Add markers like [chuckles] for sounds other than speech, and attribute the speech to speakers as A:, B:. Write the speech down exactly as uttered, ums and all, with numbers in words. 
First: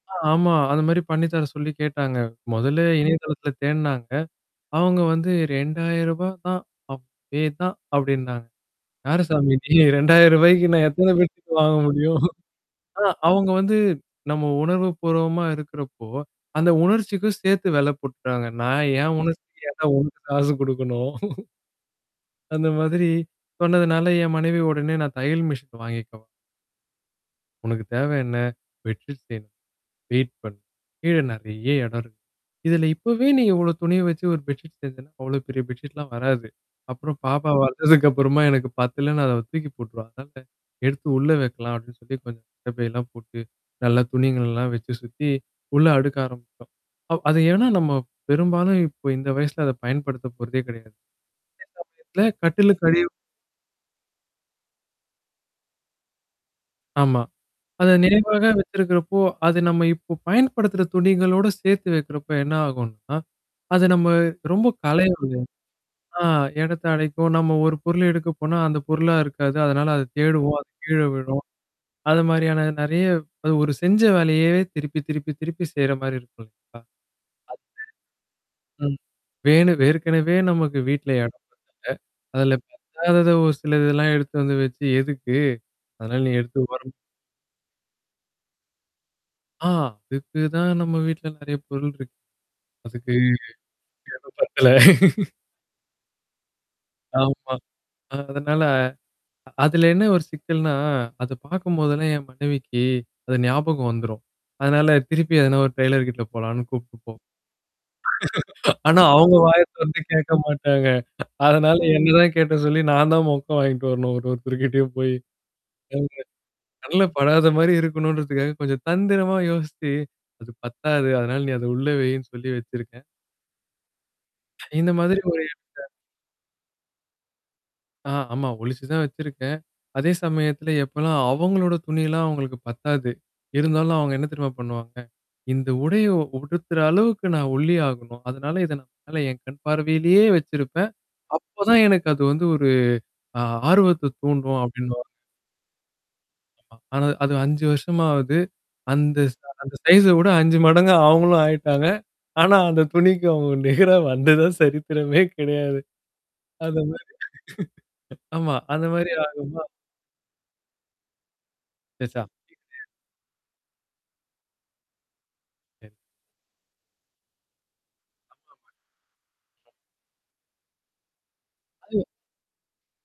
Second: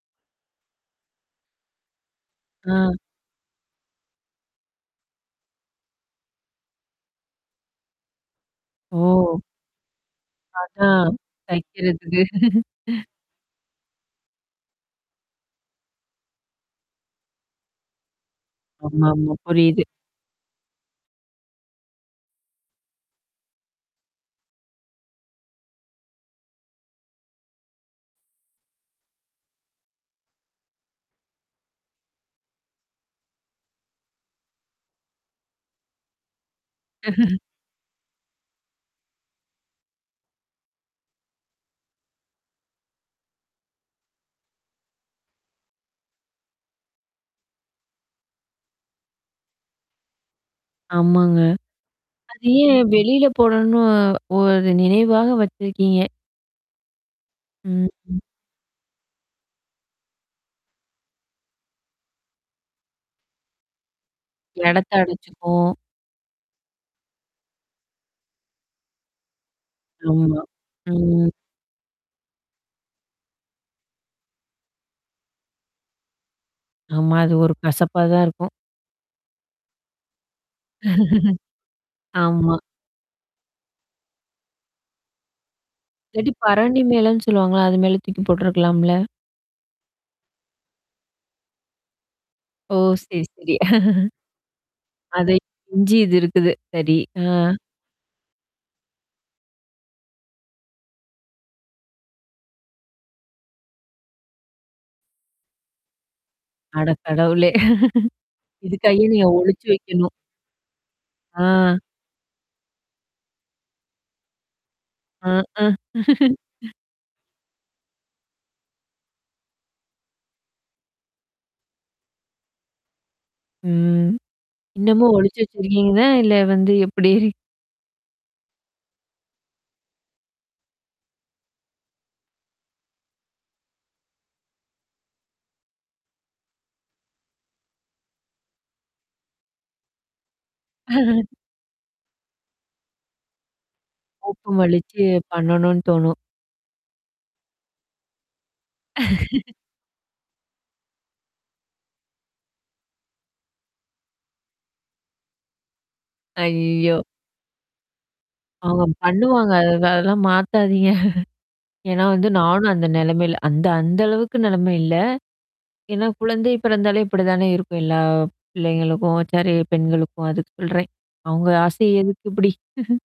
A: ஆமா. அது மாரி பண்ணித்தர சொல்லி கேட்டாங்க மொதலே
B: அ.
A: இணையதளத்தில தேடுனாங்க. அவுங்க வந்து ரெண்டாயிரூபா தான் அதுவே தான் அப்டின்னாங்க.
B: ஓ!
A: யாருசாமி நீ ரெண்டாயிரூபாக்கு நான் எத்தனை
B: அதான்
A: பேருக்கு வாங்க முடியும்?
B: தைக்கிறது.
A: ஆ
B: [chuckles]
A: அவுங்க வந்து நம்ம உணர்வு பூர்வமா இருக்கறப்போ, அந்த உணர்ச்சிக்கும் சேர்த்து வெல போட்டுடாங்க. நான் என்
B: ஆமாமா.
A: உணர்ச்சிக்கு
B: புரியுது.
A: ஏண்டா உனக்கு காசு குடுக்கணும். [chuckles] அந்த மாதிரி. சொன்னதுனால என் மனைவி உடனே நான் தையல் மிஷன் வாங்கிக்கவா உனக்கு தேவ என்ன? பெட்டு செய்யணும்? வெயிட் பண். கீழ நறைய இடம் இருக்கு. இதில இப்பவே நீ இவ்ளோ துணிய வச்சு ஒரு பெட்ஷீட் செஞ்சேன்னா, அவ்வளோ பெரிய பெட்ஷீட்லாம் வராது. அப்புறம்
B: [chuckles]
A: பாப்பா வளந்ததுக்கப்புறமா எனக்கு பத்துல நான் அத தூக்கி போட்டுருவா. அதனால எடுத்து உள்ள வைக்கலாம் அப்டின்னு சொல்லி கொஞ்சம் கட்ட பையெல்லாம் போட்டு, நல்லா துணிங்கள்ல்லாம் வச்சு சுத்தி, உள்ள அடுக்க ஆரம்பிச்சோம். அ அது ஏன்னா நம்ம பெரும்பாலும் இப்ப இந்த வயசுல அத பயன்படுத்த போறதே கிடையாது.
B: ஆமாங்க.
A: [unintelligible] இல்ல
B: அது ஏன்
A: கட்டுலுக்கடி அடில
B: வெளியில போடணு ஒரு நினைவாக வச்சிருக்கீங்க?
A: ஆமா.
B: ம்,
A: அத
B: ம்.
A: நினைவாக வச்சிருக்கிறப்போ, அத நம்ம இப்போ பயன்படுத்துற துணிகளோட சேர்த்து வைக்கிறப்ப என்ன ஆகும்னா? அது நம்ம ரொம்ப
B: எடத்த
A: கலையும்ல்ல?
B: அடச்சுக்கும்.
A: ஆ எடத்த அடைக்கும். நம்ம ஒரு பொருள் எடுக்க போனா, அந்த பொருளா இருக்காது. அதனால அத
B: ஆமா.
A: தேடுவோம். அது கீழ
B: ம்.
A: விழும். அது மாரியான நறைய அது ஒரு செஞ்ச வேலையவே திருப்பி திருப்பி திருப்பி செய்ற மாரி இருக்கும் இல்ல்லங்களா?
B: ஆமா. அது ஒரு கசப்பா தான் இருக்கும்.
A: [unintelligible] ம். வேணும் வேற்கனவே நமக்கு வீட்ல எடம் பத்தல.
B: [chuckles]
A: அதுல
B: ஆமா.
A: இப்ப ஆகாதத ஒரு சில இதெல்லாம் எடுத்து வந்து வச்சு எதுக்கு? அதனால
B: இல்லாட்டி,
A: நீ எடுத்து
B: பரணி
A: ஓரமா
B: மேலன்னு சொல்லுவாங்கல்ல, அது மேல தூக்கி போட்டுருக்கலாம்ல.
A: ஆ அதுக்கு தான் நம்ம வீட்ல நெறைய பொருள் இருக்கு.
B: ஓ!
A: அதுக்கு
B: சரி, சரி.
A: எடம் பத்தல
B: [chuckles] அத
A: [laughs]
B: இஞ்சி இது இருக்குது. சரி. ஆ.
A: ஆமா, அதனால அதுல என்ன ஒரு சிக்கல்னா, அத பார்க்கும்போதெல்லாம் என் மனைவிக்கு, அது ஞாபகம் வந்துரும். அதனால திருப்பி அதன ஒரு டெய்லர் கிட்ட போலான்னு
B: அட
A: கூப்ட்டு போவா
B: கடவுளே! [chuckles]
A: [laughs] ஆனா
B: இதுக்கைய்னே நீங்க
A: அவங்க
B: ஒழிச்சு
A: வாயத் தொறந்து
B: வைக்கணும்.
A: கேட்க மாட்டாங்க. அதனால,
B: ஆ.
A: என்னதான் கேட்ட சொல்லி நான் தான் மொக்க வாங்கிட்டு வரணும். ஒரு ஒரு தருக்கிட்டயும் போயி.
B: [groans]
A: ம்.
B: [laughs]
A: கண்ல படாத மாரி இருக்கணுன்றதுக்காக கொஞ்சம் தந்திரமா யோசிச்சு. அது பத்தாது. அதனால நீ அத உள்ள வையின்னு சொல்லி வச்சிருக்கேன்.
B: ம். அ, ஆ. [chuckles]
A: இந்த
B: இன்னமும்
A: மாதிரி
B: ஒழிச்சு
A: ஒரு [unintelligible]
B: வச்சிருக்கீங்களா? இல்ல வந்து எப்டி? [chuckles]
A: ஆ ஆமா. ஒளிச்சு தான் வச்சிருக்கேன். அதே சமயத்துல எப்போலாம் அவங்களோட துணிலாம் அவங்களுக்கு பத்தாது. இருந்தாலும் அவங்க என்ன தெரியமா பண்ணுவாங்க? இந்த உடைய உடுத்துற அளவுக்கு நான் ஒல்லியாகணும். அதனால இத நான் மேல என் கண் பார்வையிலேயே வச்சிருப்பேன்.
B: [chuckles]
A: அப்பதான் எனக்கு அது வந்து ஒரு ஆ ஆர்வத்த
B: உப்பு
A: தூண்டும்
B: மலிச்சு
A: அப்டின்னுவாங்க.
B: பண்ணணும்னு தோணும்.
A: ஆமா, ஆனா அது அஞ்சு வருஷமாவது. அந்த ச
B: [chuckles]
A: அந்த சைஸ வுட அஞ்சு மடங்கா அவங்களும் ஆயிட்டாங்க. ஆனா அந்த துணிக்கு அவங்க நேரம் வந்ததா சரித்திரமே கெடையாது. அத
B: ஐயயோ!
A: மாரி. ஆமா.
B: அவுங்க
A: அந்த மாரி
B: பண்ணுவாங்க.
A: ஆகுமா?
B: அ அதெல்லாம் மாத்தாதீங்க. [chuckles] ஏன்னா
A: பெர்சா
B: வந்து நானும் அந்த நெலமைல அந்த அந்த அளவுக்கு நெலம இல்ல.
A: சரி.
B: ஏன்னா குழந்தை பிறாந்தாலே இப்டி தானே இருக்கும். எல்லா
A: ஆமாமா.
B: பிள்ளைங்களுக்கும், சாரி பெண்களுக்கும் அதுக்கு சொல்றேன். அவங்க ஆசை
A: அது,
B: எதுக்கு இப்டி?